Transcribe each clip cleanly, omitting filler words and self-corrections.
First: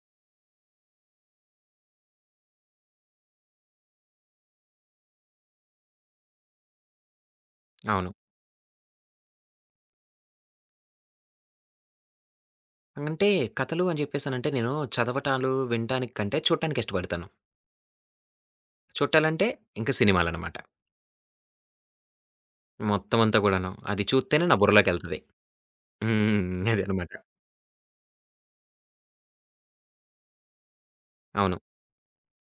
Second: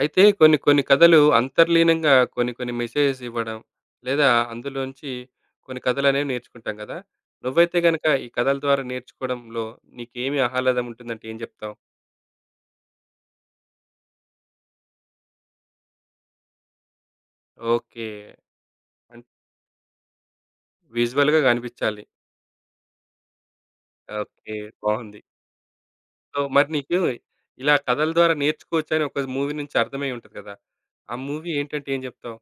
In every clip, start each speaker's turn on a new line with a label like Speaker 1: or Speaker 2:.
Speaker 1: అయితే కొన్ని కొన్ని కథలు అంతర్లీనంగా కొన్ని కొన్ని మెసేజెస్ ఇవ్వడం లేదా అందులోంచి కొన్ని కథలనేవి నేర్చుకుంటాం కదా! నువ్వైతే గనక
Speaker 2: అవును.
Speaker 1: ఈ కథల ద్వారా నేర్చుకోవడంలో నీకేమి ఆహ్లాదం ఉంటుందంటే ఏం జెప్తావు?
Speaker 2: అంటే కథలు అని జెప్పేసనంటే నేను చదవటాలు, వినటానికి కంటే చూడటానికి ఇష్టపడతాను.
Speaker 1: ఓకే. అన్
Speaker 2: చూట్టాలంటే ఇంక సినిమాలనమాట.
Speaker 1: విజువల్‌గా కనిపించాలి.
Speaker 2: మొత్తం అంతా గూడాను. అది చూత్తేనే
Speaker 1: ఓకే.
Speaker 2: నా బుర్రలోకెళ్తది.
Speaker 1: బావుంది. సో, మరి
Speaker 2: హ్మ్.
Speaker 1: నీకు
Speaker 2: అదనమాట.
Speaker 1: ఇలా కథల ద్వారా నేర్చుకోవచ్చని ఒక మూవీ నుంచి అర్థమై ఉంటది కదా! ఆ మూవీ
Speaker 2: అవును.
Speaker 1: ఏంటంటే ఏం జెప్తావు?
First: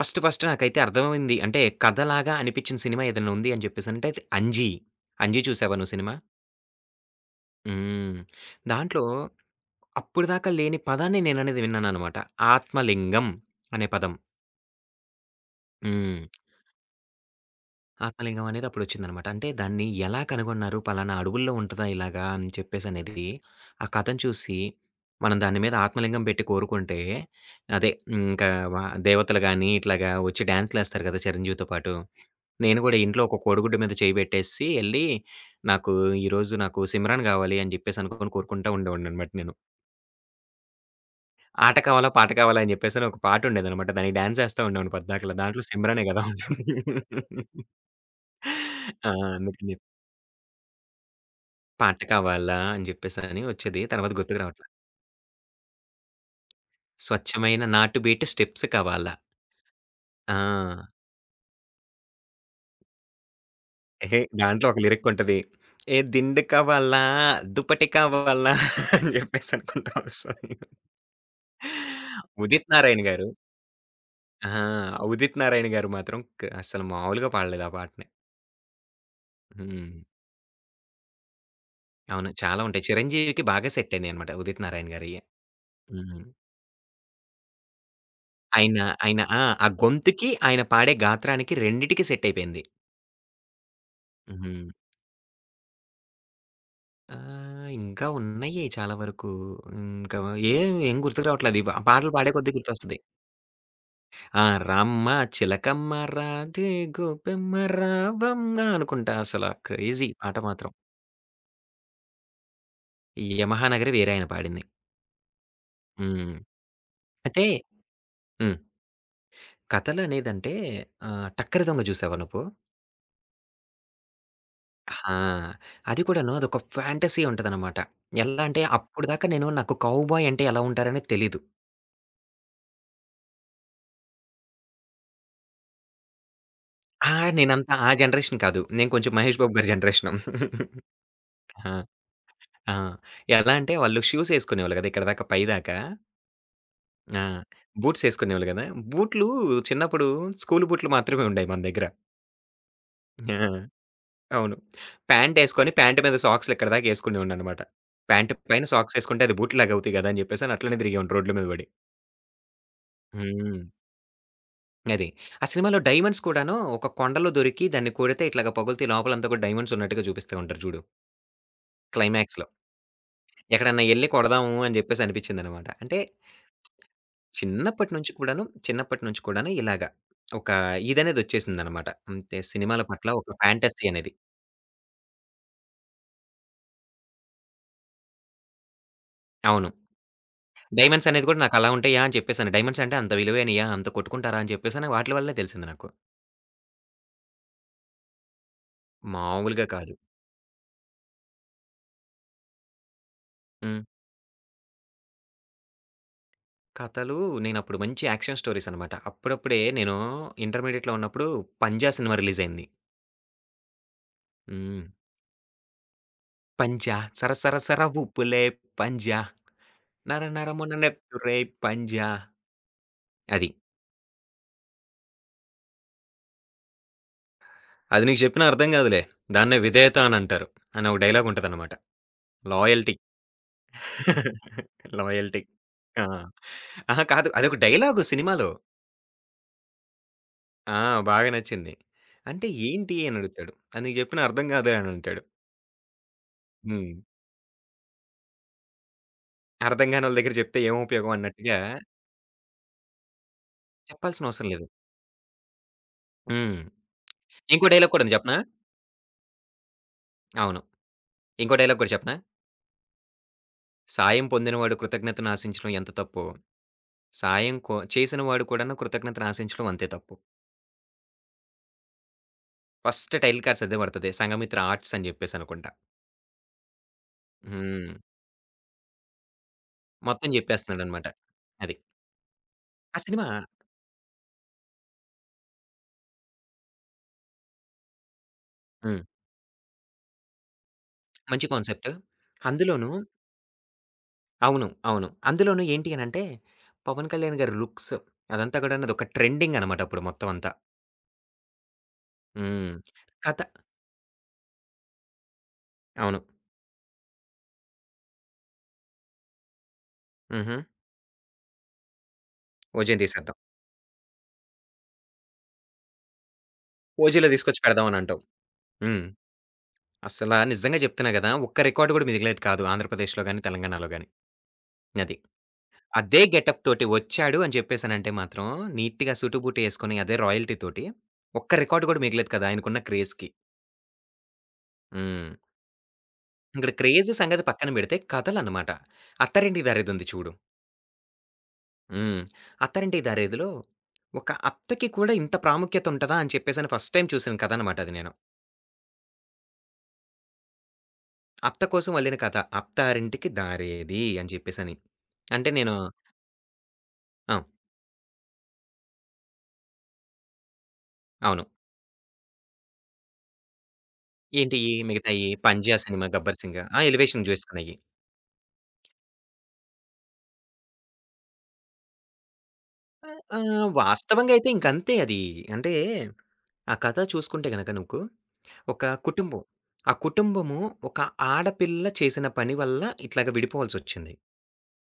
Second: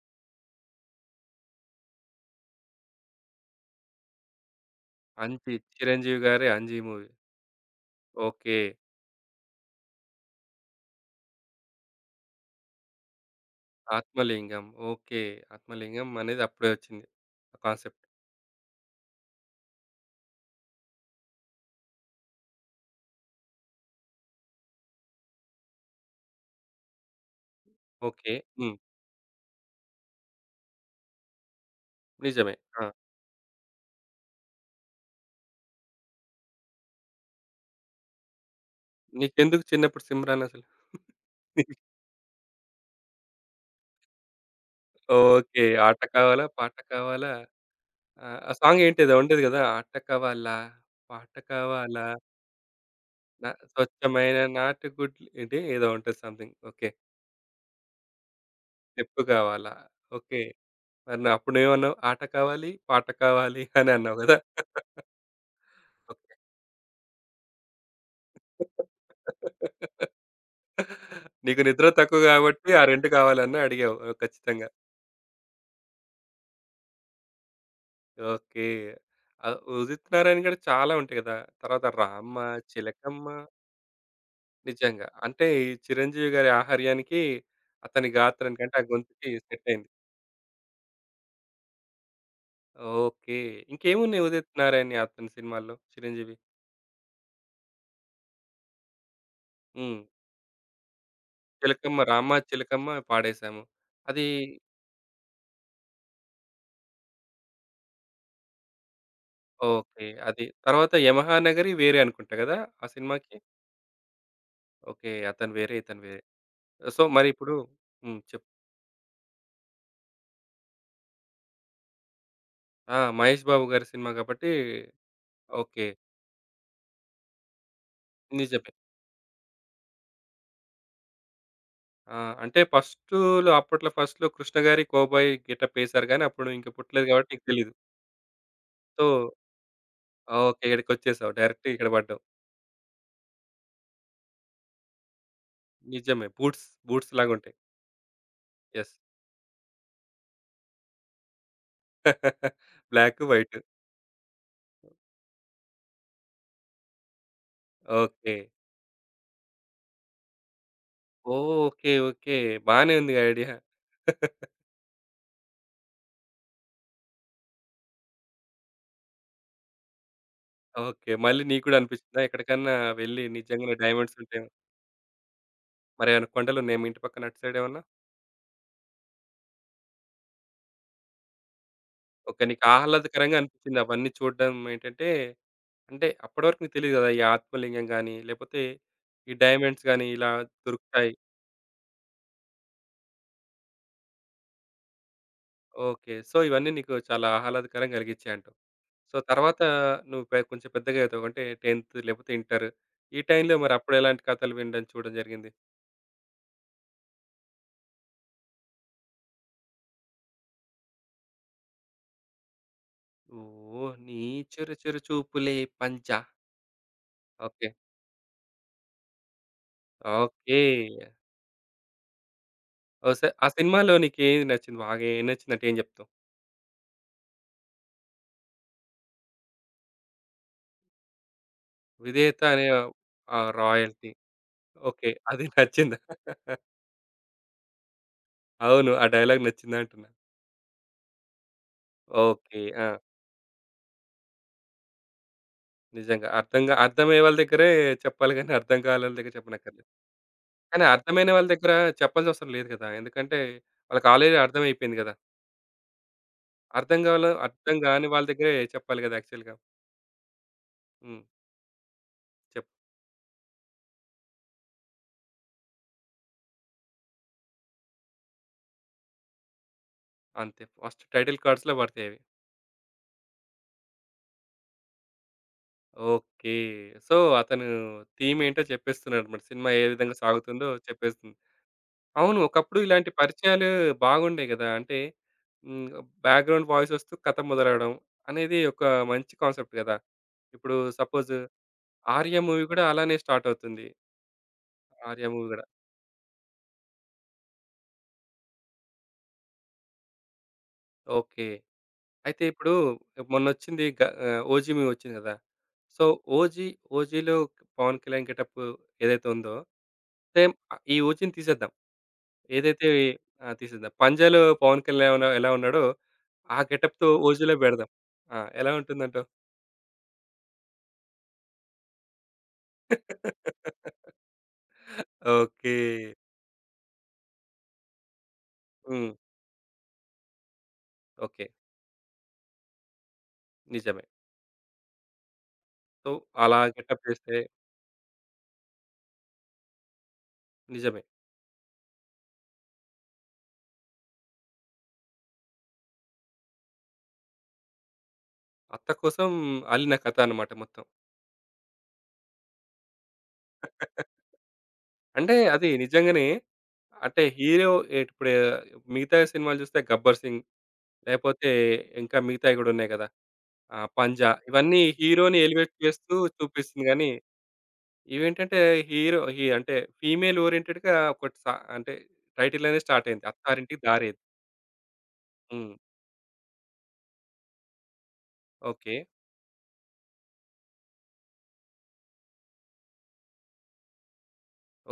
Speaker 2: ఫస్ట్ ఫస్ట్ నాకైతే అర్థమైంది. అంటే కథలాగా అనిపిచ్చిన సినిమా ఏదైనా ఉంది అని జెప్పేసనంటే అది 'అంజీ.' 'అంజీ'
Speaker 1: 'అంజి',
Speaker 2: చూసావా నువ్వు సినిమా?
Speaker 1: చిరంజీవి గారి 'అంజి' మూవీ.
Speaker 2: హ్మ్.
Speaker 1: ఓకే.
Speaker 2: దాంట్లో అప్పటిదాకా లేని పదాన్ని నేననేది విన్నాననమాట. ఆత్మలింగం అనే పదం.
Speaker 1: 'ఆత్మలింగం.' ఓకే. 'ఆత్మలింగం'
Speaker 2: హ్మ్.
Speaker 1: అనేది అప్పుడే వచ్చింది, ఆ కాన్సెప్ట్.
Speaker 2: ఆత్మలింగం అనేది అప్పుడొచ్చిందనమాట. అంటే దాన్ని ఎలా కనుగొన్నారు? పలానా అడవుల్లో ఉంటదా ఇలాగా అని చెప్పేసనేది ఆ కథను చూసి, మనం దాని మీద ఆత్మలింగం పెట్టి కోరుకుంటే, అదే
Speaker 1: ఓకే.
Speaker 2: ఇంకా
Speaker 1: హ్మ్.
Speaker 2: వ దేవతలు గాని, ఇట్లాగా వచ్చి డాన్స్‌లేస్తారు కదా! చిరంజీవితో పాటు.
Speaker 1: నిజమే.
Speaker 2: నేను
Speaker 1: ఆ!
Speaker 2: గూడా ఇంట్లో ఒక కోడిగుడ్డు మీద చేయి పెట్టేసి ఎళ్లి, నాకు ఈరోజు నాకు సిమ్రాన్ గావాలి అని చెప్పేసి అనుకోని కోరుకుంటా ఉండేవాడిననమాట నేను.
Speaker 1: నీకెందుకు చిన్నప్పుడు సిమ్‌రన్ అసలు?
Speaker 2: ఆట కావాలా, పాట కావాలా అని చెప్పేసని ఒక పాటుండేదనమాట. దానికి డాన్స్ ఏస్తా ఉండేవాడిని పద్దాకలా. దాంట్లో
Speaker 1: ఓకే. ఆట
Speaker 2: సిమ్రానే గదా!
Speaker 1: కావాలా? పాట
Speaker 2: ఉండేది.
Speaker 1: కావాలా? ఆహ్, ఆ సాంగ్ ఏంటి
Speaker 2: ఆ!
Speaker 1: ఏదో ఉండేది గదా!
Speaker 2: అందుకని చెప్పి.
Speaker 1: ఆట కావాలా? పాట
Speaker 2: పాట
Speaker 1: కావాలా?
Speaker 2: కావాలా అని జెప్పేసని
Speaker 1: నా
Speaker 2: వచ్చేది. తర్వాత
Speaker 1: స్వచ్ఛమైన
Speaker 2: గుర్తుకు రావట్లా.
Speaker 1: నాటుగుడ్లు ఏంటి ఏదో ఉంటది సంథింగ్. ఓకే.
Speaker 2: స్వచ్ఛమైన నాటు బీట్ స్టెప్స్ కావాలా.
Speaker 1: స్టెప్పు కావాలా?
Speaker 2: ఆ!
Speaker 1: ఓకే. మరి అప్పుడు నువ్వేమన్నావు? ఆట కావాలి, పాట కావాలి అని అన్నావు
Speaker 2: ఎహే!
Speaker 1: గదా!
Speaker 2: దాంట్లో ఒక లిరిక్ ఉంటది. ఏ
Speaker 1: ఓకే.
Speaker 2: దిండు కావాలా, దుప్పటి కావాలా అని జెప్పేసి అనుకుంటా వస్తది.
Speaker 1: నీకు నిద్ర తక్కువ గాబట్టి
Speaker 2: ఉదిత్
Speaker 1: ఆ
Speaker 2: నారాయణ
Speaker 1: 2
Speaker 2: గారు
Speaker 1: కావాలని అడిగావు ఆ,
Speaker 2: ఆ!
Speaker 1: ఖచ్చితంగా.
Speaker 2: ఉదిత్ నారాయణ గారు మాత్రం అసలు మామూలుగా పాడలేదు ఆ పాటని.
Speaker 1: ఓకే. ఆహ్,
Speaker 2: హ్మ్.
Speaker 1: ఉదిత్ నారాయణ గారి చాలా ఉంటాయి గదా! తర్వాత
Speaker 2: అవును.
Speaker 1: 'రామ్మ',
Speaker 2: చాలా ఉంటాయి.
Speaker 1: 'చిలకమ్మ'.
Speaker 2: చిరంజీవికి బాగా సెట్ అయినాయన్నమాట ఉదిత్ నారాయణ
Speaker 1: నిజంగా.
Speaker 2: గారియి.
Speaker 1: అంటే ఈ
Speaker 2: హ్మ్.
Speaker 1: చిరంజీవి గారి ఆహార్యానికి, అతని గాత్రానికి అంటే
Speaker 2: ఆయన
Speaker 1: ఆ
Speaker 2: ఆయన
Speaker 1: గొంతుకి
Speaker 2: ఆ!
Speaker 1: సెట్
Speaker 2: ఆ
Speaker 1: అయింది.
Speaker 2: గొంతుకి, ఆయన పాడే గాత్రానికి రెండిటికి సెట్ అయిపోయింది.
Speaker 1: ఓకే. ఇంకేమున్నాయి ఉదిత్
Speaker 2: హ్మ్.
Speaker 1: నారాయణ్‌యి అతని సినిమాల్లో చిరంజీవి?
Speaker 2: ఆ! ఇంకా ఉన్నాయి చాలా వరకు.
Speaker 1: హ్మ్.
Speaker 2: ఇంకా ఏం గుర్తుకు రావట్లేదు. ఈ పా
Speaker 1: 'చిలకమ్మ',
Speaker 2: పాటలు పాడే
Speaker 1: 'రామ్మ
Speaker 2: కొద్దీ
Speaker 1: చిలకమ్మ'
Speaker 2: గుర్తొస్తది.
Speaker 1: పాడేసాము. అది.
Speaker 2: ఆ! రామ్మ చిలకమ్మ రాధే గోపెమ్మ రావమ్మ అనుకుంటా అసల
Speaker 1: ఓకే.
Speaker 2: క్రేజీ పాట
Speaker 1: అది.
Speaker 2: మాత్రం.
Speaker 1: తర్వాత 'యమహా నగరి' వేరే అనుకుంటా గదా! ఆ
Speaker 2: ఈ
Speaker 1: సినిమాకి?
Speaker 2: 'యమహా నగరి' వేరే ఆయన పాడింది.
Speaker 1: ఓకే. అతను వేరే, ఇతను వేరే.
Speaker 2: హ్మ్.
Speaker 1: సో, మరి
Speaker 2: అయితే
Speaker 1: ఇప్పుడు. హ్మ్. చెప్పు.
Speaker 2: హ్మ్. కథలనేదంటే ఆహ్, 'టక్కరి దొంగ' చూసావా నువ్వు?
Speaker 1: ఆ! 'మహేష్ బాబు' గారి సినిమా గాబట్టి.
Speaker 2: ఆ!
Speaker 1: ఓకే.
Speaker 2: అది కూడాను అదొక ఫ్యాంటసీ ఉంటదనమాట. ఎలా అంటే
Speaker 1: నిజమే.
Speaker 2: అప్పటిదాకా నాకు కౌబాయ్ అంటే ఎలా ఉంటారనేది తెలీదు.
Speaker 1: ఆ! అంటే ఫస్ట్‌లో అప్పట్లో ఫస్ట్‌లో 'కృష్ణ' గారి 'కోబాయ్' గెటప్ ఏసారు గానీ, అప్పుడు ఇంక పుట్టలేదు
Speaker 2: ఆ!
Speaker 1: కాబట్టి నీకు
Speaker 2: నేనంత
Speaker 1: తెలీదు.
Speaker 2: ఆ జనరేషన్ కాదు. నేను కొంచెం
Speaker 1: సో,
Speaker 2: 'మహేష్ బాబు' గారి జనరేషను.
Speaker 1: ఓకే. ఈడకొచ్చేసావు. డైరెక్ట్
Speaker 2: ఆ!
Speaker 1: ఇక్కడ పడ్డావు.
Speaker 2: ఆ! ఎలా అంటే వాళ్ళు షూస్ ఎసుకునేవాళ్ళు గదా! ఇక్కడిదాకా పైదాకా.
Speaker 1: నిజమే. బూట్స్, బూట్స్
Speaker 2: ఆ!
Speaker 1: లాగుంటాయి.
Speaker 2: బూట్స్ ఎసుకునేవాళ్ళు గదా!
Speaker 1: యెస్.
Speaker 2: బూట్లు చిన్నప్పుడు స్కూల్ బూట్లు మాత్రమే ఉండేయి మన దగ్గర.
Speaker 1: బ్లాక్,
Speaker 2: ఆ!
Speaker 1: వైట్.
Speaker 2: అవును. ప్యాంట్ ఎసుకొని ప్యాంట్ మీద సాక్స్‌లు ఇక్కడిదాకా ఎసుకునేవాడినన్నమాట. Pant
Speaker 1: okay.
Speaker 2: పైన సాక్స్ ఎసుకుంటే అది బూట్‌లాగా అవుతాయి గదా! అని జెప్పేసని అట్లనే తిరిగేవాడిని రోడ్ల మీద బడి.
Speaker 1: ఓకే. ఓకే. బానే ఉంది ఐడియా.
Speaker 2: హ్మ్. అది. ఆ సినిమాలో డైమండ్స్ కూడాను ఒక కొండలో దొరికి దాన్ని కొడితే ఇట్లాగా పగులుతాయి లోపలంతా కూడా డైమండ్స్ ఉన్నట్టుగా చూపిస్తా ఉంటారు జూడు
Speaker 1: ఓకే. మళ్ళీ నీకు కూడా అనిపిచ్చిందా?
Speaker 2: క్లైమాక్స్‌లో.
Speaker 1: ఎక్కడికన్నా వెళ్లి నిజంగానే
Speaker 2: ఎక్కడన్నా ఎళ్లి
Speaker 1: డైమండ్స్ ఉంటేమో
Speaker 2: కొడదాము అని జెప్పేసి అనిపించిందన్నమాట. అంటే
Speaker 1: మరేమైనా కొండలున్నాయా మీ ఇంటి పక్కన అటు సైడ్ ఏమన్నా?
Speaker 2: చిన్నప్పటి నుంచి కూడాను ఇలాగ ఒక ఇదనేదొచ్చేసిందనమాట. అంటే
Speaker 1: ఓకే. నీకు
Speaker 2: సినిమాల పట్ల ఒక
Speaker 1: ఆహ్లాదకరంగా అనిపిచ్చింది
Speaker 2: ఫాంటసీ
Speaker 1: అవన్నీ
Speaker 2: అనేది.
Speaker 1: చూడడం ఏంటంటే అంటే అప్పటివరకు నీకు తెలీదు గదా! ఈ ఆత్మలింగం గాని, లేపోతే ఈ
Speaker 2: అవును.
Speaker 1: డైమండ్స్ గాని ఇలా
Speaker 2: డైమండ్స్
Speaker 1: దొరుకుతాయి.
Speaker 2: అనేది గూడా నాకలా ఉంటాయా అని చెప్పేసని. డైమండ్స్ అంటే అంత విలువైనయా? అంత కొట్టుకుంటారా? అని చెప్పేసని వాట్లి వల్లే తెలిసింది నాకు.
Speaker 1: ఓకే. సో, ఇవన్నీ నీకు చాలా ఆహ్లాదకరం గలిగిచ్చాయంటావు. సో, తర్వాత
Speaker 2: మామూలుగా కాదు.
Speaker 1: నువ్వు కొంచెం పెద్దగా అవుతావు. అంటే 10th లేపోతే ఇంటర్. ఈ టైంలో మరి
Speaker 2: హ్మ్.
Speaker 1: అప్పుడు ఎలాంటి కథలు వినడం, చూడడం జరిగింది?
Speaker 2: కథలు నేనప్పుడు మంచి యాక్షన్ స్టోరీస్ అనమాట. అప్పుడప్పుడే నేను ఇంటర్మీడియేట్‌లో ఉన్నప్పుడు 'పంజా' సినిమా రిలీజయింది.
Speaker 1: ఓ నీ చిరు
Speaker 2: హ్మ్.
Speaker 1: చిరు చూపులే పంచా.
Speaker 2: 'పంజా సర సర
Speaker 1: ఓకే.
Speaker 2: సర ఉప్పులే పంజా నర
Speaker 1: ఓకే.
Speaker 2: నరమున నెత్తురే పంజా'
Speaker 1: ఓసే, ఆ
Speaker 2: అది.
Speaker 1: సినిమాలో నీకేది నచ్చింది? బాగా ఏం నచ్చిందంటే ఏం జెప్తావు?
Speaker 2: అది నీకు చెప్పినా అర్థం కాదులే. దాన్నే విధేయత అని అంటారు. అని ఒక డైలాగ్ ఉంటదనమాట.
Speaker 1: 'విధేయత' అనే.
Speaker 2: లాయల్టీ.
Speaker 1: ఆహ్, రాయల్టీ. ఓకే.
Speaker 2: లాయల్టీ.
Speaker 1: అది నచ్చిందా?
Speaker 2: ఆ! అహా! కాదు. అదొక డైలాగు సినిమాలో.
Speaker 1: అవును. ఆ డైలాగ్ నచ్చిందా అంటున్నా?
Speaker 2: ఆ! బాగా నచ్చింది. అంటే
Speaker 1: ఓకే. ఆ!
Speaker 2: ఏంటి అని అడుగుతాడు. అది నీకు చెప్పినా అర్థం కాదులే అని అంటాడు.
Speaker 1: నిజంగా. అర్థం గా
Speaker 2: హ్మ్.
Speaker 1: అర్థమయ్యే వాళ్ళ దగ్గరే చెప్పాలి గానీ, అర్థం కాని వాళ్ళ దగ్గర చెప్పనక్కర్లేదు.
Speaker 2: అర్థం కానోళ్ళ దగ్గర చెప్తే ఏం
Speaker 1: కానీ
Speaker 2: ఉపయోగం
Speaker 1: అర్థమైన వాళ్ళ
Speaker 2: అన్నట్టుగా
Speaker 1: దగ్గర చెప్పాల్సినవసరం లేదు కదా! ఎందుకంటే, వాళ్ళకి
Speaker 2: చెప్పాల్సిన
Speaker 1: ఆల్రెడీ
Speaker 2: అవసరం లేదు.
Speaker 1: అర్థమైపోయింది గదా!
Speaker 2: హ్మ్.
Speaker 1: అర్థం కావాల
Speaker 2: ఇంకో
Speaker 1: అర్థం
Speaker 2: డైలాగ్ కూడా
Speaker 1: గాని
Speaker 2: ఉంది
Speaker 1: వాళ్ళ
Speaker 2: చెప్పనా?
Speaker 1: దగ్గరే చెప్పాలి గదా! యాక్చువల్‌గా.
Speaker 2: అవును.
Speaker 1: హ్మ్.
Speaker 2: ఇంకో డైలాగ్ కూడా చెప్పనా?
Speaker 1: చెప్పు.
Speaker 2: సాయం పొందినవాడు కృతజ్ఞతను ఆశించడం ఎంత తప్పో, సాయం చేసినవాడు కూడాను కృతజ్ఞతను ఆశించడం అంతే తప్పు.
Speaker 1: అంతే. ఫస్ట్ టైటిల్ కార్డ్స్‌లో పడతాయి అవి.
Speaker 2: ఫస్ట్ టైటిల్ కార్డ్స్ అదే పడతది. 'సంఘమిత్ర ఆర్ట్స్' అని జెప్పేసనుకుంటా.
Speaker 1: ఓకే. సో, అతను
Speaker 2: హ్మ్.
Speaker 1: థీమ్ ఏంటో చెప్పేస్తున్నాడన్నమాట. సినిమా ఏ విధంగా
Speaker 2: మొత్తం
Speaker 1: సాగుతుందో
Speaker 2: జెప్పేస్తున్నాడనమాట.
Speaker 1: చెప్పేస్తుంది.
Speaker 2: అది.
Speaker 1: అవును. ఒకప్పుడు
Speaker 2: ఆ
Speaker 1: ఇలాంటి
Speaker 2: సినిమా
Speaker 1: పరిచయాలు బాగుండేయి గదా! అంటే హ్మ్, బ్యాక్‌గ్రౌండ్ వాయిస్ వస్తూ కథ మొదలవడం అనేది ఒక
Speaker 2: హ్మ్.
Speaker 1: మంచి కాన్సెప్ట్ గదా! ఇప్పుడు సపోజ్
Speaker 2: మంచి కాన్సెప్ట్.
Speaker 1: 'ఆర్య' మూవీ కూడా
Speaker 2: అందులోనూ
Speaker 1: అలానే స్టార్ట్ అవుతుంది.
Speaker 2: అవును. అవును.
Speaker 1: 'ఆర్య' మూవీ
Speaker 2: అందులోనూ
Speaker 1: గూడా.
Speaker 2: ఏంటి అనంటే, పవన్ కళ్యాణ్ గారి లుక్స్ అదంతా గూడాను అదొక ట్రెండింగ్ అనమాట అప్పుడు మొత్తం అంతా.
Speaker 1: ఓకే. అయితే ఇప్పుడు
Speaker 2: హ్మ్. కథ
Speaker 1: మొన్నొచ్చింది ఆహ్, 'ఓజీ' మూవీ వచ్చింది గదా! సో,
Speaker 2: అవును.
Speaker 1: 'ఓజీ', 'ఓజీలో' పవన్ కళ్యాణ్ గెటప్ ఏదైతే ఉందో సేమ్,
Speaker 2: హుహు.
Speaker 1: ఆహ్, ఈ 'ఓజీని' తీసేద్దాం. ఏదైతే,
Speaker 2: 'ఓజోన్' తీసేద్దాం.
Speaker 1: ఆ! తీసేద్దాం. 'పంజా'లో పవన్ కళ్యాణ్ ఎలా ఎలా ఉన్నాడో ఆ గెటప్‌తో
Speaker 2: 'ఓజీలో'
Speaker 1: 'ఓజీలో'
Speaker 2: తీసుకొచ్చి పెడదాం
Speaker 1: బెడదాం.
Speaker 2: అనంటావు.
Speaker 1: ఆ! ఎలా
Speaker 2: హ్మ్.
Speaker 1: ఉంటుందంటావు?
Speaker 2: అస్సల నిజంగా జెప్తున్నా గదా! ఒక్క రికార్డ్ గూడా మిగిలేది కాదు ఆంధ్రప్రదేశ్‌లో గాని, తెలంగాణలో గాని. అది.
Speaker 1: ఓకే.
Speaker 2: అదే గెటప్ తోటి వచ్చాడు అని చెప్పేసానంటే మాత్రం
Speaker 1: హ్మ్.
Speaker 2: నీట్‌గా సుటుబుటు యేసుకొని అదే రాయల్టీ తోటి
Speaker 1: ఓకే.
Speaker 2: ఒక్క రికార్డ్ గూడా మిగలదు కదా! ఆయనకున్న క్రేజ్‌కి.
Speaker 1: నిజమే.
Speaker 2: హ్మ్.
Speaker 1: సో, అలా
Speaker 2: ఇక్కడ
Speaker 1: గెటప్
Speaker 2: క్రేజ్
Speaker 1: చేస్తే
Speaker 2: సంగతి పక్కన బెడితే కథలనమాట. 'అత్తారింటికి దారేదుంది' చూడు.
Speaker 1: నిజమే.
Speaker 2: హ్మ్. 'అత్తారింటికి దారేదిలో' ఒక అత్తకి కూడా ఇంత ప్రాముఖ్యత ఉంటదా అని చెప్పేసని ఫస్ట్ టైమ్ చూసిన కథనమాట అది నేను.
Speaker 1: అత్త కోసం అల్లిన కథ అనమాట మొత్తం.
Speaker 2: అత్త కోసం అల్లిన కథ 'అత్తారింటికి దారేది' అని చెప్పేసని.
Speaker 1: అంటే
Speaker 2: అంటే
Speaker 1: అది
Speaker 2: నేను
Speaker 1: నిజంగానే అంటే
Speaker 2: ఆ!
Speaker 1: హీరో ఇప్పుడు మిగతా సినిమాలు చూస్తే 'గబ్బర్ సింగ్'
Speaker 2: అవును.
Speaker 1: లేపోతే ఇంకా మిగతాయి కూడా ఉన్నాయి కదా! ఆహ్, 'పంజా'
Speaker 2: ఏంటియి
Speaker 1: ఇవన్నీ
Speaker 2: మిగతాయి
Speaker 1: హీరోని ఎలివేట్
Speaker 2: 'పంజా' సినిమా
Speaker 1: చేస్తూ
Speaker 2: 'గబ్బర్ సింగ్' ఆ!
Speaker 1: చూపిస్తుంది గానీ,
Speaker 2: ఎలివేషన్ జోస్‌కున్నయి.
Speaker 1: ఇవేంటంటే హీరో అంటే ఫీమేల్ ఓరియెంటెడ్‌గా ఒకటి అంటే టైటిల్ అనేది స్టార్ట్
Speaker 2: ఆ!
Speaker 1: అయింది.
Speaker 2: ఆహ్,
Speaker 1: 'అత్తారింటికి దారేది.'
Speaker 2: వాస్తవంగా అయితే ఇంకంతే అది.
Speaker 1: హ్మ్.
Speaker 2: అంటే, ఆ కథ చూసుకుంటే గనక నువ్వు, ఒక
Speaker 1: ఓకే.
Speaker 2: కుటుంబం. ఆ కుటుంబము ఒక ఆడపిల్ల చేసిన పని వల్ల ఇట్లాగ విడిపోవాల్సొచ్చింది.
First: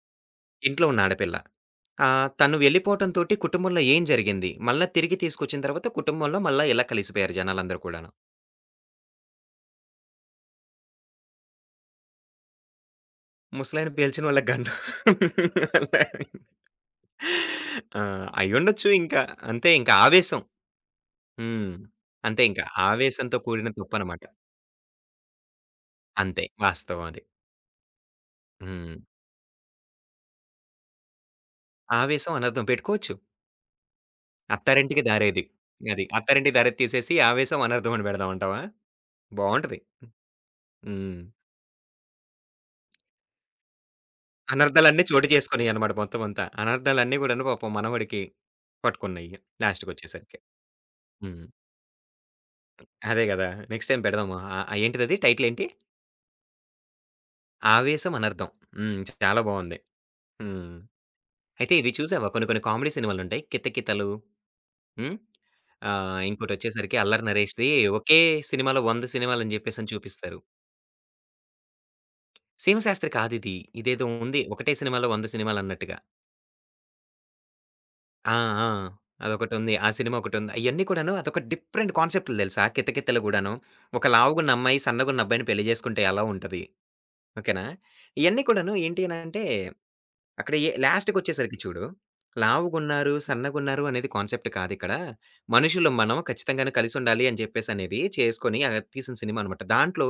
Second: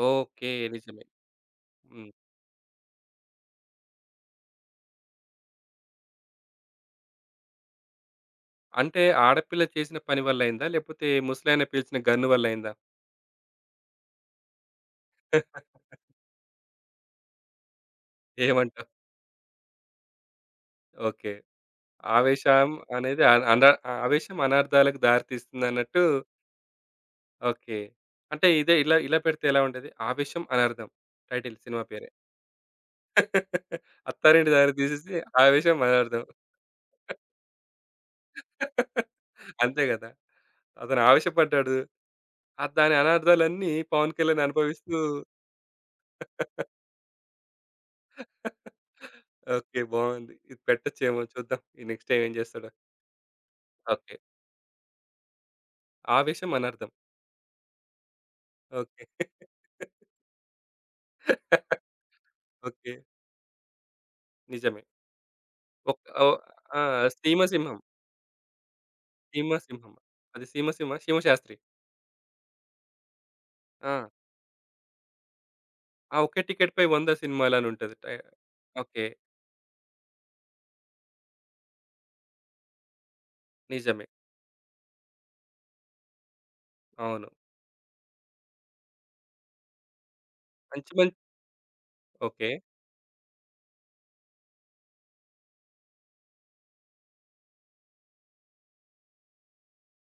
Speaker 1: ఓకే.
Speaker 2: ఇంట్లో ఉన్న
Speaker 1: నిజమే.
Speaker 2: ఆడపిల్ల.
Speaker 1: హ్మ్.
Speaker 2: ఆహ్, తను వెళ్ళిపోవటంతోటి కుటుంబంలో ఏం జరిగింది? మళ్ళా తిరిగి తీసుకొచ్చిన తర్వాత కుటుంబంలో మళ్ళా ఎలా కలిసిపోయారు జనాలందరూ కూడాను.
Speaker 1: అంటే ఆడపిల్ల చేసిన పని వల్ల అయిందా? లేపోతే ముసలాయన పీల్చిన గన్ను వల్ల అయిందా?
Speaker 2: ముసలాయన పేల్చిన వాళ్ళకి గండం. ఆ!
Speaker 1: ఏమంటావు?
Speaker 2: అయ్యుండొచ్చు ఇంకా. అంతే ఇంకా ఆవేశం.
Speaker 1: ఓకే.
Speaker 2: హ్మ్. అంతే ఇంకా.
Speaker 1: ఆవేశం అనేది
Speaker 2: ఆవేశంతో
Speaker 1: అన్ అన
Speaker 2: కూడిన తప్పనమాట.
Speaker 1: ఆవేశం అనర్థాలకు దారి తీస్తుందన్నట్టు.
Speaker 2: అంతే. వాస్తవం అది.
Speaker 1: ఓకే. అంటే ఇదే
Speaker 2: హ్మ్.
Speaker 1: ఇలా ఇలా పెడితే ఎలా ఉంటది? 'ఆవేశం అనర్థం' టైటిల్, సినిమా పేరే.
Speaker 2: ఆవేశం, అనర్థం పెట్టుకోవచ్చు.
Speaker 1: అత్తారింటికి దారి
Speaker 2: అత్తారింటికి
Speaker 1: తీసేసి
Speaker 2: దారేది.
Speaker 1: 'ఆవేశం
Speaker 2: అది.
Speaker 1: అనర్థం.'
Speaker 2: అత్తారింటికి దారేది తీసేసి ఆవేశం, అనర్థం అని పెడదామంటావా? బావుంటది.
Speaker 1: అంతే గదా! అతను
Speaker 2: హ్మ్.
Speaker 1: ఆవేశపడ్డాడు. ఆ దాని అనర్థాలన్నీ పవన్ కళ్యాణ్ అనుభవిస్తూ
Speaker 2: అనర్థాలన్నీ చోటు చేసుకున్నాయన్నమాట మొత్తం అంతా. అనర్థాలన్నీ కూడాను పాపం మనవడికి పట్టుకున్నాయి
Speaker 1: ఓకే. బావుంది.
Speaker 2: లాస్ట్‌కొచ్చేసరికి.
Speaker 1: ఇది పెట్టొచ్చేమో
Speaker 2: హ్మ్.
Speaker 1: చూద్దాం. ఈ నెక్స్ట్ టైమ్ ఏం చేస్తాడో.
Speaker 2: అదే గదా! Next time
Speaker 1: okay.
Speaker 2: పెడదాము. ఆహ్, ఏంటిదది టైటిలేంటి?
Speaker 1: 'ఆవేశం అనర్థం.'
Speaker 2: ఆవేశం, అనర్థం. హ్మ్.
Speaker 1: ఓకే.
Speaker 2: చాలా బావుంది. హ్మ్. అయితే ఇది చూసావా కొన్ని కొన్ని కామెడీ
Speaker 1: ఓకే.
Speaker 2: సినిమాలుంటాయి. 'కితకితలు'
Speaker 1: నిజమే.
Speaker 2: హ్మ్.
Speaker 1: ఒక
Speaker 2: ఆహ్,
Speaker 1: ఓహ్! ఆ!
Speaker 2: ఇంకోటొచ్చేసరికి 'అల్లరి నరేష్‌ది'
Speaker 1: 'సీమసింహం',
Speaker 2: ఒకే సినిమాలో 100 సినిమాలని చెప్పేసని
Speaker 1: 'సీమసింహం',
Speaker 2: చూపిస్తారు.
Speaker 1: అది 'సీమసింహ', 'శివశాస్త్రి'.
Speaker 2: శివశాస్త్రి కాదిది.
Speaker 1: ఆ!
Speaker 2: ఇదేదో ఉంది. ఒకటే సినిమాలో 100 సినిమాలన్నట్టుగా.
Speaker 1: ఆ ఒకే టికెట్‌పై 100 సినిమాలని ఉంటది. టై
Speaker 2: ఆ! ఆ!
Speaker 1: ఓకే.
Speaker 2: అదొకటుంది. ఆ సినిమా ఒకటుంది. అయన్నీ కూడాను అదొక డిఫరెంట్ కాన్సెప్టులు తెలుసా? 'కితకితలు' గూడాను.
Speaker 1: నిజమే.
Speaker 2: ఒక లావుగున్న అమ్మాయి సన్నగున్న అబ్బాయిని పెళ్లి జేసుకుంటే ఎలా ఉంటది.
Speaker 1: అవును.
Speaker 2: ఓకేనా? ఇయన్నీ కూడాను ఏంటి అనంటే అక్కడ
Speaker 1: మంచి మం
Speaker 2: లాస్ట్‌కొచ్చేసరికి చూడు.
Speaker 1: ఓకే.
Speaker 2: లావుగున్నారు, సన్నగున్నారు అనేది కాన్సెప్ట్ కాదిక్కడ. మనుషులం మనం ఖచ్చితంగాను కలిసుండాలి అని జెప్పేసనేది చేసుకొని ఆహ్, తీసిన సినిమా అనమాట. దాంట్లో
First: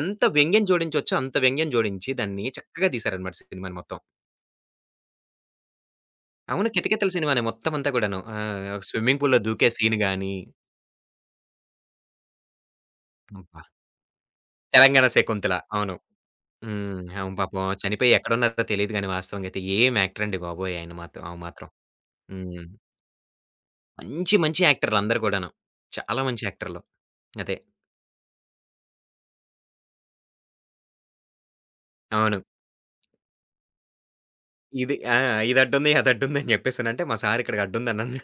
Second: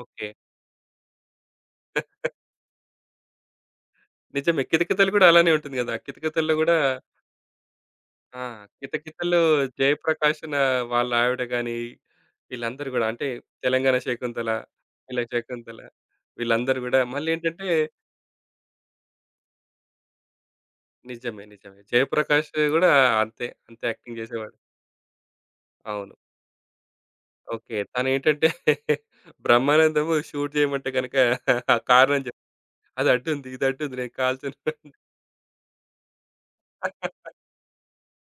Speaker 2: ఎంత
Speaker 1: ఓకే.
Speaker 2: వ్యంగ్యం జోడించొచ్చో అంత వ్యంగ్యం జోడించి దాన్ని చక్కగా తీశారనమాట సినిమాని మొత్తం.
Speaker 1: నిజమే. 'కితకితలు' కూడా అలానే ఉంటుంది గదా! 'కితకితల్లో'
Speaker 2: అవును.
Speaker 1: గూడా
Speaker 2: 'కితకితల' సినిమానే మొత్తమంతా గూడాను.
Speaker 1: ఆ!
Speaker 2: ఆహ్, స్విమ్మింగ్
Speaker 1: 'కితకితలో'
Speaker 2: పూల్‌లో దూకే సీన్ గాని,
Speaker 1: 'జయప్రకాష్' అన్న వాళ్ళ ఆవిడ గాని, వీళ్ళందరూ గూడా అంటే
Speaker 2: అబ్బా!
Speaker 1: 'తెలంగాణ శకుంతల',
Speaker 2: 'తెలంగాణ
Speaker 1: వీళ్ళ
Speaker 2: శకుంతల'
Speaker 1: 'శకుంతల',
Speaker 2: అవును.
Speaker 1: వీళ్ళందరూ గూడా
Speaker 2: హ్మ్. అవును పాపం
Speaker 1: మళ్ళేంటంటే
Speaker 2: చనిపోయి ఎక్కడున్నారో తెలీదు గాని వాస్తవంగా అయితే ఏం యాక్టర్ అండి బాబోయ్! ఆయన మాత్రం ఆమె
Speaker 1: నిజమే.
Speaker 2: మాత్రం.
Speaker 1: నిజమే. 'జయప్రకాష్'
Speaker 2: హ్మ్.
Speaker 1: గూడా అంతే. అంతే యాక్టింగ్
Speaker 2: మంచి
Speaker 1: జేసేవాడు.
Speaker 2: మంచి యాక్టర్‌లు అందరూ గూడాను.
Speaker 1: అవును.
Speaker 2: చాలా మంచి యాక్టర్‌లు. అదే.
Speaker 1: ఓకే. తనేంటంటే బ్రహ్మానందము షూట్ జేయమంటే గనక ఆ కారణం
Speaker 2: అవును.
Speaker 1: అది అడ్డుంది, ఇది అడ్డుంది, నేను కాల్చను.
Speaker 2: ఇది ఆ! ఇది అడ్డుంది, అది అడ్డుంది అని జెప్పేసనంటే మా సారు ఇక్కడికి అడ్డుందన్నాను.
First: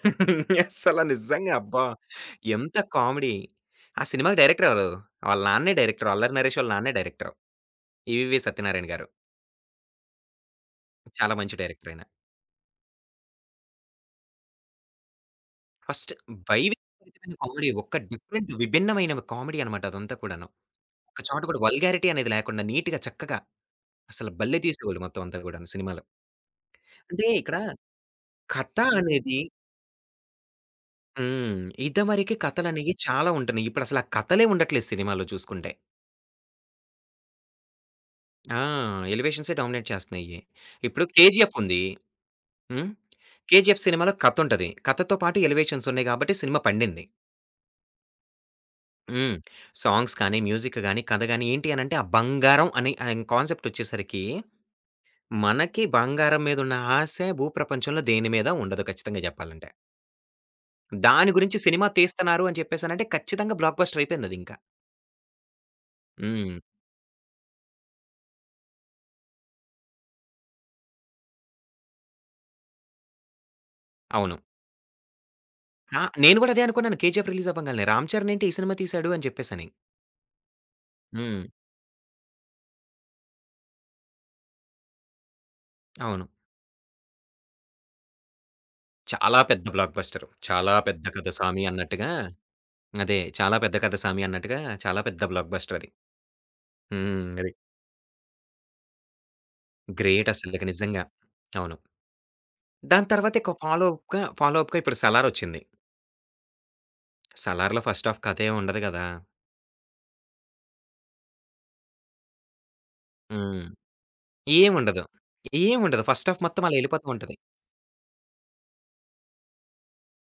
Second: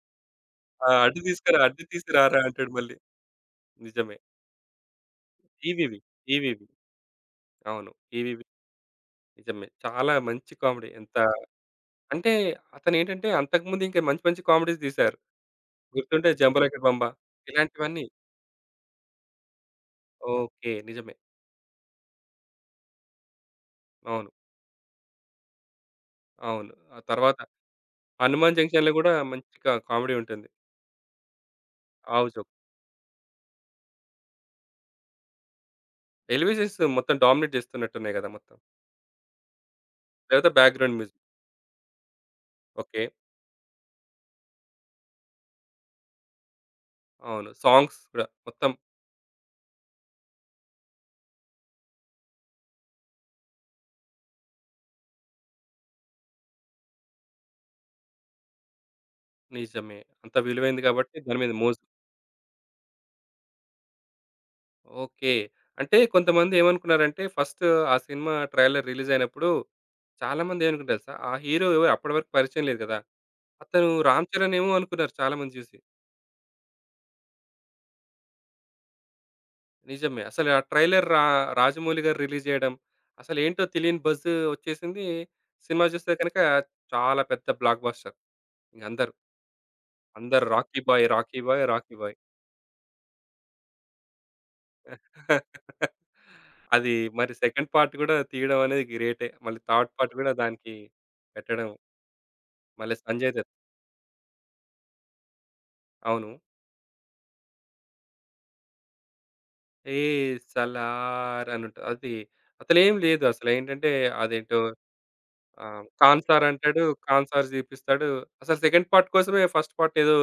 Speaker 1: ఆ!
Speaker 2: అస్సల
Speaker 1: అడ్డు
Speaker 2: నిజంగా
Speaker 1: తీసుకురా, అడ్డు
Speaker 2: అబ్బా!
Speaker 1: తీసుకురారా అంటాడు
Speaker 2: ఎంత
Speaker 1: మళ్ళీ.
Speaker 2: కామెడీ. ఆ
Speaker 1: నిజమే.
Speaker 2: సినిమాకి డైరెక్టర్ ఎవరు? వాళ్ళ నాన్నే
Speaker 1: ఈవీవి.
Speaker 2: డైరెక్టర్. 'అల్లరి నరేష్'
Speaker 1: ఈవీవి.
Speaker 2: వాళ్ళ నాన్నే డైరెక్టర్.
Speaker 1: అవును.
Speaker 2: 'ఈవీవి
Speaker 1: ఈవీవి,
Speaker 2: సత్యనారాయణ' గారు.
Speaker 1: నిజమే. చాలా మంచి కామెడీ. ఎంత
Speaker 2: చాలా మంచి డైరెక్టర్ ఆయన.
Speaker 1: అంటే అతనేంటంటే అంతకుముందు ఇంకా మంచి మంచి కామెడీస్ తీశారు.
Speaker 2: ఫస్ట్
Speaker 1: గుర్తుంటే 'జంబలకడి బంబ'
Speaker 2: వైవిధ్యమైన కామెడీ ఒక్క
Speaker 1: ఇలాంటివన్నీ.
Speaker 2: డిఫరెంట్ విభిన్నమైన కామెడీ అనమాట అదంతా కూడాను.
Speaker 1: ఓకే. నిజమే.
Speaker 2: ఒక చోట కూడా వల్గారిటీ అనేది లేకుండా నీట్‌గా చక్కగా
Speaker 1: అవును.
Speaker 2: అసలు భలే తీసేవాళ్ళు మొత్తం అంతా కూడాను సినిమాలో.
Speaker 1: అవును. ఆ
Speaker 2: అంటే
Speaker 1: తర్వాత
Speaker 2: ఇక్కడ
Speaker 1: 'హనుమాన్
Speaker 2: కథ
Speaker 1: జంక్షన్‌లో' గూడా
Speaker 2: అనేది
Speaker 1: మంచిగా కామెడీ ఉంటుంది.
Speaker 2: హ్మ్.
Speaker 1: 'ఆవు
Speaker 2: ఇదివరకి
Speaker 1: జోక్.'
Speaker 2: కథలనేవి చాలా ఉంటున్నాయి. ఇప్పుడసలు ఆ కథలే ఉండట్లేదు సినిమాల్లో చూసుకుంటే.
Speaker 1: ఎలివేషన్స్ మొత్తం డామినేట్ చేస్తున్నట్టున్నాయి గదా! మొత్తం.
Speaker 2: ఆ! ఎలివేషన్సే డామినేట్ చేస్తున్నాయి.
Speaker 1: లేకపోతే బ్యాక్‌గ్రౌండ్
Speaker 2: ఇప్పుడు
Speaker 1: మ్యూజిక్.
Speaker 2: 'కేజీఎఫ్' ఉంది. హ్మ్.
Speaker 1: ఓకే.
Speaker 2: 'కేజీఎఫ్' సినిమాలో కథ ఉంటది. కథతో పాటు ఎలివేషన్స్ ఉన్నాయి కాబట్టి సినిమా పండింది.
Speaker 1: అవును. సాంగ్స్ కూడా మొత్తం
Speaker 2: హ్మ్. సాంగ్స్ కానీ, మ్యూజిక్ గాని, కథ గాని ఏంటి అనంటే ఆ బంగారం అని అనే కాన్సెప్ట్ వచ్చేసరికి మనకి బంగారం మీదున్న ఆశ భూప్రపంచంలో దేని మీద ఉండదు ఖచ్చితంగా జెప్పాలంటే.
Speaker 1: నిజమే. అంత విలువైంది కాబట్టి
Speaker 2: దాని
Speaker 1: దాని మీద
Speaker 2: గురించి
Speaker 1: మోజు.
Speaker 2: సినిమా తీస్తున్నారు అని చెప్పేసనంటే ఖచ్చితంగా బ్లాక్ బస్టర్ అయిపోయింది అదింకా.
Speaker 1: ఓకే. అంటే కొంతమంది
Speaker 2: హ్మ్.
Speaker 1: ఏమనుకున్నారంటే ఫస్ట్ ఆ సినిమా ట్రైలర్ రిలీజ్ అయినప్పుడు చాలామంది ఏమనుకున్నారు తెలుసా? ఆ హీరో ఎవరు, అప్పటి వరకు పరిచయం లేదు కదా! అతను 'రామ్
Speaker 2: అవును.
Speaker 1: చరణ్' ఏమో అనుకున్నారు చాలామంది చూసి.
Speaker 2: ఆ! నేను గూడా అదే అనుకున్నాను 'కేజీఎఫ్' రిలీజ్ అవ్వంగాల్నే. 'రామ్ చరణ్' ఏంటి ఈ సినిమా తీశాడు అని చెప్పేసని.
Speaker 1: నిజమే. అసలు ఆ ట్రైలర్
Speaker 2: హ్మ్.
Speaker 1: 'రాజమౌళి' గారు రిలీజ్ చేయడం, అసలేంటో తెలియని బజ్ వచ్చేసింది. సినిమా చూస్తే
Speaker 2: అవును.
Speaker 1: గనుక చాలా పెద్ద బ్లాక్ బస్టర్. ఇంగందరూ
Speaker 2: చాలా పెద్ద బ్లాక్ బస్టర్.
Speaker 1: అందరూ
Speaker 2: చాలా
Speaker 1: 'రాఖీ
Speaker 2: పెద్ద
Speaker 1: బాయ్,
Speaker 2: కథ
Speaker 1: రాఖీ
Speaker 2: సామి
Speaker 1: బాయ్, రాఖీ
Speaker 2: అన్నట్టుగా
Speaker 1: బాయ్.'
Speaker 2: అదే చాలా పెద్ద కథ సామి అన్నట్టుగా చాలా పెద్ద బ్లాక్ బస్టర్ అది.
Speaker 1: అది, మరి
Speaker 2: హ్మ్.
Speaker 1: సెకండ్ పార్ట్ కూడా తీయడం అనేది గ్రేటే. మళ్ళీ థర్డ్ పార్ట్
Speaker 2: గ్రేట్
Speaker 1: కూడా
Speaker 2: అసలిక
Speaker 1: దానికి
Speaker 2: నిజంగా.
Speaker 1: పెట్టడం.
Speaker 2: అవును.
Speaker 1: మళ్ళీ
Speaker 2: దాని
Speaker 1: సంజయ్
Speaker 2: తర్వాత
Speaker 1: దత్.
Speaker 2: ఇక ఫాలో అప్‌గా ఇప్పుడు సలారొచ్చింది.
Speaker 1: అవును.
Speaker 2: సలార్‌లో ఫస్ట్ హాఫ్ కథేం ఉండదు గదా!
Speaker 1: ఏ సలార్ అని ఉంటది. అది అసలేం లేదు.
Speaker 2: హ్మ్.
Speaker 1: అసలేంటంటే అదేంటో
Speaker 2: ఏముండదు.
Speaker 1: ఆహ్,
Speaker 2: ఏముండదు.
Speaker 1: ఖాన్
Speaker 2: ఫస్ట్ హాఫ్
Speaker 1: సార్
Speaker 2: మొత్తం అలా
Speaker 1: అంటాడు.
Speaker 2: ఎళ్ళిపోతూ
Speaker 1: ఖాన్
Speaker 2: ఉంటది.
Speaker 1: సార్ చూపిస్తాడు. అసలు సెకండ్ పార్ట్ కోసమే ఫస్ట్ పార్ట్ ఏదో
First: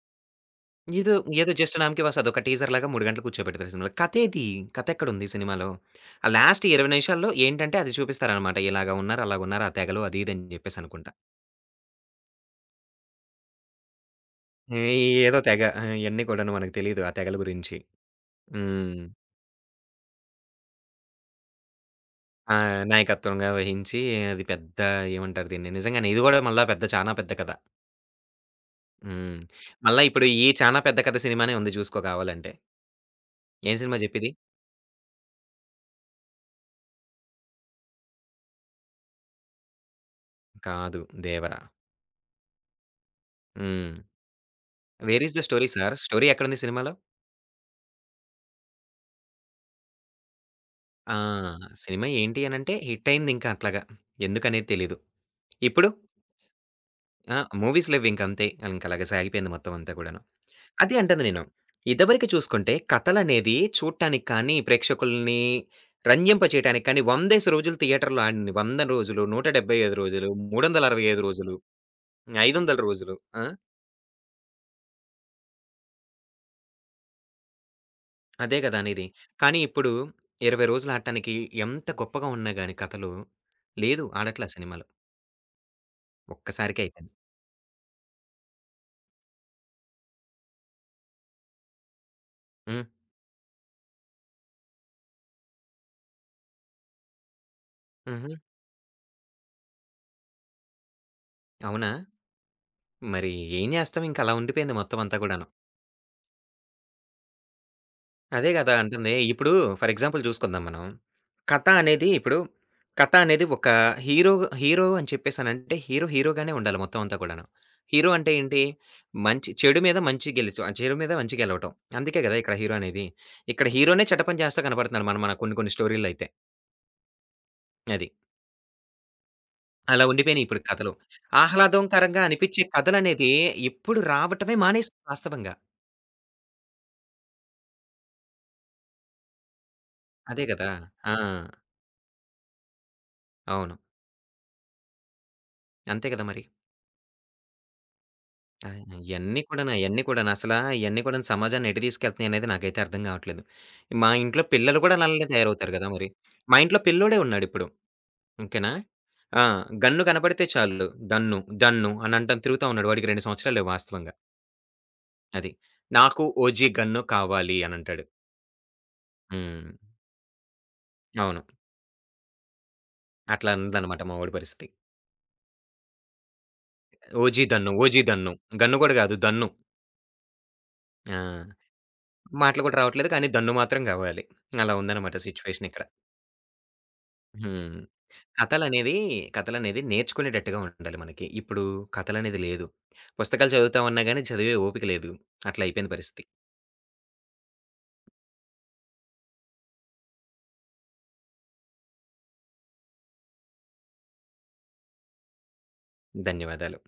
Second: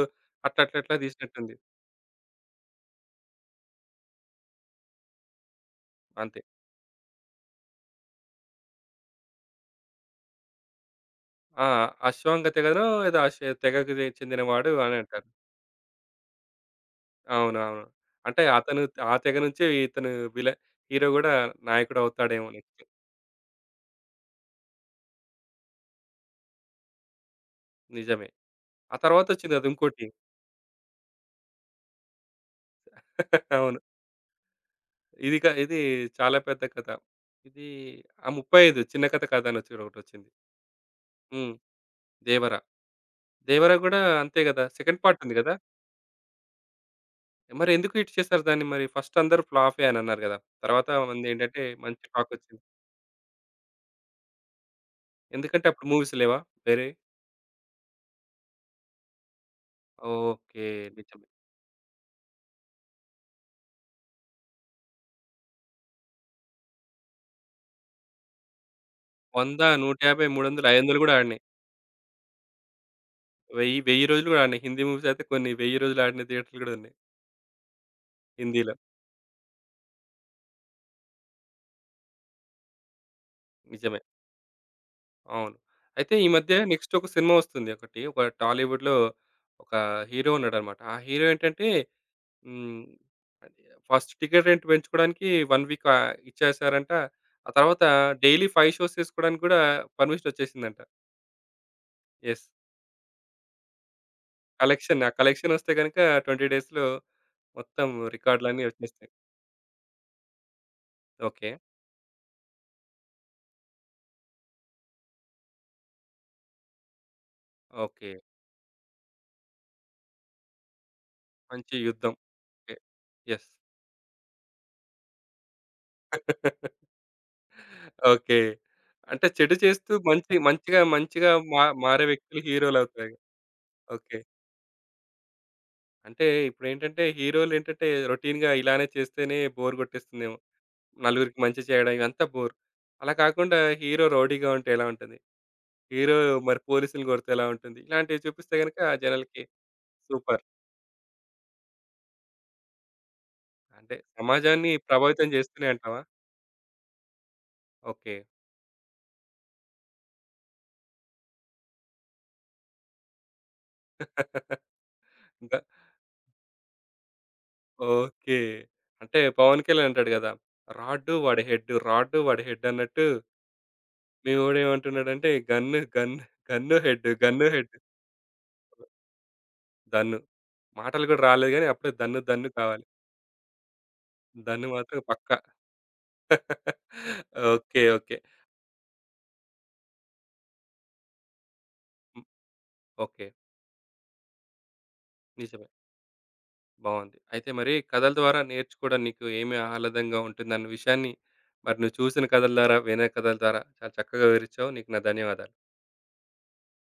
Speaker 1: అట్లా అట్లా అట్లా
Speaker 2: ఏదో, ఏదో
Speaker 1: తీసినట్టుంది.
Speaker 2: జస్ట్ 'నామ్ కి బస్' అదొక టీజర్‌లాగా 3 గంటలు కూర్చోబెడతారు సినిమాలో. కథేది? కథెక్కడుంది సినిమాలో? ఆ
Speaker 1: అంతే.
Speaker 2: లాస్ట్ 20 నిమిషాల్లో ఏంటంటే అది చూపిస్తారనమాట. ఇలాగ ఉన్నారు, అలాగున్నారు ఆ తెగలో అది ఇది అని జెప్పేసనుకుంటా.
Speaker 1: ఆ! అశ్వంగ తెగనో ఏదో అశ్ తెగకు చెందినవాడు
Speaker 2: ఏ
Speaker 1: అని అంటారు.
Speaker 2: ఏదో తెగ. ఆ! ఇయన్నీ కూడాను మనకు తెలీదు ఆ తెగల గురించి.
Speaker 1: అవునవును. అంటే అతను
Speaker 2: హ్మ్.
Speaker 1: ఆ తెగ నుంచే ఇతను విల హీరో గూడా నాయకుడవుతాడేమో
Speaker 2: ఆ!
Speaker 1: నెక్స్ట్.
Speaker 2: నాయకత్వంగా వహించి అది పెద్ద ఏమంటారు దీన్ని? నిజంగానే ఇది గూడా మళ్ళా పెద్ద చానా పెద్ద కథ.
Speaker 1: నిజమే. ఆ
Speaker 2: హ్మ్.
Speaker 1: తర్వాతొచ్చింది గదా!
Speaker 2: మళ్ళా
Speaker 1: ఇంకోటి.
Speaker 2: ఇప్పుడు ఈ 'చానా పెద్ద కథ' సినిమానే ఉంది జూసుకో కావాలంటే. ఏం
Speaker 1: అవును.
Speaker 2: సినిమా జెప్పిది?
Speaker 1: ఇది చాలా పెద్ద కథ. ఇది ఆ! '35 చిన్న కథ', కథనొచ్చి ఒకటొచ్చింది.
Speaker 2: కాదు
Speaker 1: హ్మ్.
Speaker 2: 'దేవర.'
Speaker 1: 'దేవర.' 'దేవర'
Speaker 2: హ్మ్.
Speaker 1: గూడా అంతే గదా! సెకండ్ పార్ట్
Speaker 2: వేర్
Speaker 1: ఉంది
Speaker 2: ఈస్ ద
Speaker 1: గదా!
Speaker 2: Story sir? స్టోరీ ఎక్కడుంది సినిమాలో?
Speaker 1: మరెందుకు హిట్ చేశారు దాన్ని మరి? ఫస్ట్ అందరూ ఫ్లాపే అనన్నారు గదా! తర్వాత
Speaker 2: ఆ!
Speaker 1: మందేంటంటే మంచి
Speaker 2: సినిమా ఏంటి
Speaker 1: టాకొచ్చింది.
Speaker 2: అనంటే హిట్ అయిందింకా అట్లాగా. ఎందుకనేది తెలీదు.
Speaker 1: ఎందుకంటే
Speaker 2: ఇప్పుడు
Speaker 1: అప్పుడు మూవీస్ లేవా వేరేయి?
Speaker 2: ఆ! మూవీస్ లేవింకంతే. ఇంకలాగే సాగిపోయింది మొత్తం అంతా కూడాను.
Speaker 1: ఓకే.
Speaker 2: అది అంటాను
Speaker 1: నిజమే.
Speaker 2: నేను. ఇదివరకు చూసుకుంటే కథలనేది చూడటానికి కానీ, ప్రేక్షకుల్ని రంజింపచేయటానికి కానీ, 100 రోజులు థియేటర్‌లో ఆడింది. 100 రోజులు,
Speaker 1: 100,
Speaker 2: 175
Speaker 1: 150,
Speaker 2: రోజులు,
Speaker 1: 300, 500 గూడా
Speaker 2: 365
Speaker 1: ఆడినయి.
Speaker 2: రోజులు, 500 రోజులు. ఆ!
Speaker 1: 1000, 1000 రోజులు కూడా ఆడినాయి. హిందీ మూవీస్ అయితే కొన్ని 1000 రోజులు ఆడిన థియేటర్‌లు గూడా ఉన్నాయి
Speaker 2: అదే
Speaker 1: హిందీలో.
Speaker 2: కదా అనేది. కానీ ఇప్పుడు 20 రోజులు ఆడటానికి ఎంత గొప్పగా ఉన్నా గాని కథలు,
Speaker 1: నిజమే.
Speaker 2: లేదు ఆడట్ల సినిమాలు.
Speaker 1: అవును. అయితే ఈ మధ్య
Speaker 2: ఒక్కసారికే
Speaker 1: నెక్స్ట్ ఒక
Speaker 2: అయిపోయింది.
Speaker 1: సినిమా వస్తుంది ఒకటి. ఒక టాలీవుడ్‌లో ఒక హీరో ఉన్నాడన్నమాట. ఆ హీరో ఏంటంటే హ్మ్.
Speaker 2: హ్మ్.
Speaker 1: ఫస్ట్ టికెట్ రెంట్ పెంచుకోవడానికి 1 వీక్ ఆహ్, ఇచ్చేసారంట. ఆ తర్వాత
Speaker 2: హుహు.
Speaker 1: డైలీ 5 షోస్ చేసుకోవడానికి కూడా పర్మిషన్ వచ్చేసిందంట.
Speaker 2: అవునా?
Speaker 1: యెస్.
Speaker 2: మరి ఏం జేస్తాం ఇంక అలా ఉండిపోయింది మొత్తం
Speaker 1: కలెక్షన్, ఆ
Speaker 2: అంతా కూడాను.
Speaker 1: కలెక్షన్ వస్తే గనుక 20 డేస్‌లో మొత్తం
Speaker 2: అదే
Speaker 1: రికార్డులన్నీ
Speaker 2: గదా!
Speaker 1: వచ్చేస్తాయి.
Speaker 2: అంటుంది. ఇప్పుడు ఫర్ ఎగ్జాంపుల్ జూసుకుందాం మనం.
Speaker 1: ఓకే.
Speaker 2: కథ అనేది ఇప్పుడు కథ అనేది ఒక హీరో, హీరో అని చెప్పేసనంటే హీరో హీరోగానే ఉండాలి మొత్తం అంతా కూడాను. Hero
Speaker 1: okay.
Speaker 2: అంటే ఏంటి? మంచి చెడు మీద మంచి గెలుచు ఆ చెడు మీద మంచి గెలవటం.
Speaker 1: మంచి యుద్ధం.
Speaker 2: అందుకే గదా! ఇక్కడ హీరో
Speaker 1: ఓకే.
Speaker 2: అనేది.
Speaker 1: యెస్.
Speaker 2: ఇక్కడ హీరోనే చెటపని చేస్తా కనపడుతున్నాడు మన మన కొన్ని కొన్ని స్టోరీలైతే. అది.
Speaker 1: ఓకే. అంటే చెడు చేస్తూ
Speaker 2: అలా
Speaker 1: మంచి
Speaker 2: ఉండిపోయినాయి ఇప్పుడు
Speaker 1: మంచిగా
Speaker 2: కథలు.
Speaker 1: మంచిగా మారే
Speaker 2: ఆహ్లాదకరంగా
Speaker 1: వ్యక్తులు
Speaker 2: అనిపిచ్చే
Speaker 1: హీరోలవుతారు.
Speaker 2: కథలనేది ఇప్పుడు
Speaker 1: ఓకే.
Speaker 2: రావటమే మానేశాయి వాస్తవంగా.
Speaker 1: అంటే ఇప్పుడేంటంటే హీరోలేంటంటే రొటీన్‌గా ఇలానే చేస్తేనే బోర్ కొట్టేస్తుందేమో.
Speaker 2: అదే గదా! ఆ!
Speaker 1: నలుగురికి మంచి చేయడం ఇవంతా బోర్. అలా కాకుండా
Speaker 2: అవును.
Speaker 1: హీరో రౌడీగా ఉంటే ఎలా ఉంటుంది?
Speaker 2: అంతే
Speaker 1: హీరో
Speaker 2: గదా మరి.
Speaker 1: మరి పోలీసుల్ని కొడితే ఎలా ఉంటుంది? ఇలాంటివి చూపిస్తే
Speaker 2: ఆ!
Speaker 1: గనుక జనాలకి
Speaker 2: అయన్నీ కూడాను.
Speaker 1: సూపర్.
Speaker 2: అసలా ఇయన్నీ కూడాను సమాజాన్ని ఎటు తీసుకెళ్తున్నాయనేది నాకైతే అర్థం గావట్లేదు.
Speaker 1: అంటే
Speaker 2: మా ఇంట్లో
Speaker 1: సమాజాన్ని
Speaker 2: పిల్లలు కూడా అలానే
Speaker 1: ప్రభావితం
Speaker 2: తయారవుతారు
Speaker 1: చేస్తున్నాయి
Speaker 2: గదా
Speaker 1: అంటావా?
Speaker 2: మరి. మా ఇంట్లో పిల్లోడే ఉన్నాడిప్పుడు.
Speaker 1: ఓకే.
Speaker 2: ఓకేనా. ఆ! గన్ను కనపడితే చాలు డన్ను, డన్ను అనంటం తిరుగుతా ఉన్నాడు. వాడికి 2 సంవత్సరాలే వాస్తవంగా. అది.
Speaker 1: ఇంకా
Speaker 2: నాకు ఓజీ గన్ను కావాలి అనంటాడు.
Speaker 1: ఓకే. అంటే పవన్
Speaker 2: హ్మ్.
Speaker 1: కళ్యాణ్ అంటాడు గదా! రాడ్డు
Speaker 2: అవును.
Speaker 1: వాడి హెడ్డు, రాడ్డు వాడి హెడ్ అన్నట్టు
Speaker 2: అట్లా ఉందన్నమాట మా
Speaker 1: మీ
Speaker 2: వోడి పరిస్థితి.
Speaker 1: వోడేమంటున్నాడంటే gun, gun, gun head,
Speaker 2: OG
Speaker 1: gun
Speaker 2: దన్ను,
Speaker 1: హెడ్.
Speaker 2: ఓజీ దన్ను. గన్ను గూడా గాదు దన్ను.
Speaker 1: దన్ను. మాటలు
Speaker 2: ఆ!
Speaker 1: గూడా రాలేదు గానీ అప్పుడే దన్ను, దన్ను
Speaker 2: మాటలు గూడా
Speaker 1: కావాలి.
Speaker 2: రావట్లేదు. కానీ దన్ను మాత్రం గావాలి.
Speaker 1: దన్ను
Speaker 2: అలా
Speaker 1: మాత్రం
Speaker 2: ఉందన్నమాట
Speaker 1: పక్కా.
Speaker 2: సిట్యుయేషన్ ఇక్కడ. హ్మ్.
Speaker 1: ఓకే. ఓకే.
Speaker 2: కథలనేది, కథలనేది నేర్చుకునేటట్టుగా ఉండాలి మనకి. ఇప్పుడు
Speaker 1: హ్మ్.
Speaker 2: కథలనేది లేదు.
Speaker 1: ఓకే.
Speaker 2: పుస్తకాలు చదువుతా ఉన్నా గాని చదివే ఓపిక లేదు. అట్లా
Speaker 1: నిజమే.
Speaker 2: అయిపోయింది పరిస్థితి.
Speaker 1: బావుంది. అయితే మరి కథల ద్వారా నేర్చుకోవడం నీకు ఏమి ఆహ్లాదంగా ఉంటుందన్న విషయాన్ని మరి నువ్వు చూసిన కథల ద్వారా, వినే కథల ద్వారా చాలా చక్కగా వివరిచ్చావు. నీకు నా ధన్యవాదాలు.
Speaker 2: ధన్యవాదాలు.